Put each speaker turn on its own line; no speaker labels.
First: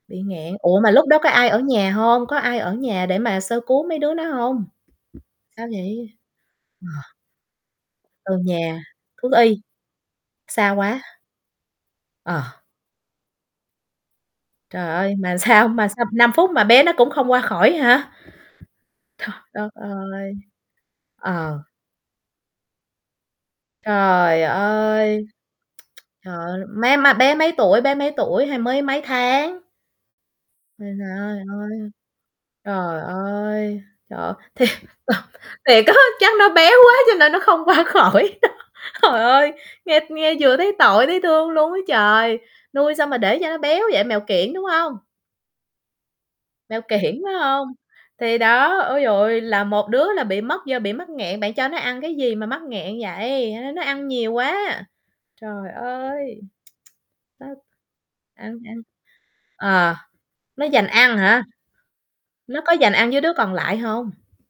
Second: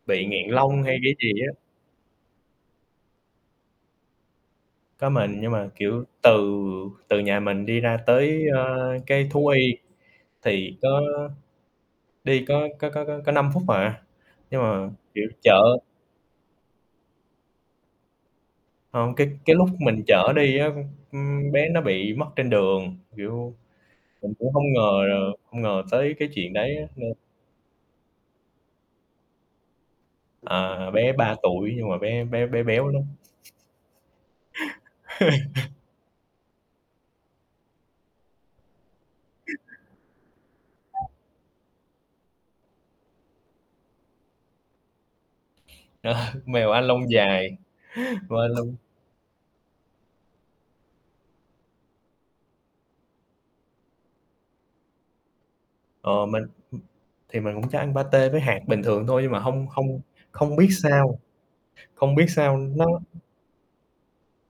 Bị
Bị nghẹn
nghẹn. Ủa,
lông
mà
hay
lúc
cái
đó có
gì
ai
á?
ở nhà hông? Có ai ở nhà để mà sơ cứu mấy đứa nó hông?
Có mình, nhưng
Sao
mà, kiểu,
vậy?
từ
Ờ.
từ nhà mình đi ra
Ờ,
tới, a,
nhà
cái
thú
thú
y.
y
Xa
thì có
quá.
đi
À.
có có có có có 5 phút à, nhưng
Trời
mà,
ơi,
kiểu,
mà sao
chợ
mà sao 5 phút mà bé nó cũng không qua khỏi hả?
Hông,
Th
cái cái lúc
đất
mình
ơi!
chở đi á, ưm,
Ờ.
bé nó bị mất trên đường, kiểu, mình
Trời
cũng hông ngờ là
ơi!
hông ngờ tới cái
Trời
chuyện
ơi,
đấy á,
bé mà
nên
bé mấy tuổi bé mấy tuổi, hay mới mấy tháng?
À,
Ơi
à, bé
trời
3
ơi.
tuổi, nhưng
Ơi.
mà bé bé bé béo
Trời
lắm.
ơi! Trời. Thiệt Thiệt á, chắc nó béo quá cho nên nó không qua khỏi đó. Trời ơi, nghe nghe vừa thấy tội, thấy thương luôn á trời, nuôi sao mà để cho nó béo vậy? Mèo kiểng, đúng hông?
Ờ, mèo
Mèo
Anh lông
kiểng, phải
dài,
hông? Thì
và lồng
đó, ôi giời ơi, là một đứa là bị mất do bị mắc nghẹn, bạn cho nó ăn cái gì mà mắc nghẹn vậy? Hay nó nó ăn nhiều quá. Trời
Ờ,
ơi!
mình hừm, thì mình cũng cho ăn patê với
Nó ăn
hạt
ăn
bình thường thôi, nhưng mà hông
ờ,
hông không
nó
biết
giành ăn
sao
hả?
không biết sao
Nó có
nó
giành ăn với đứa còn lại hông?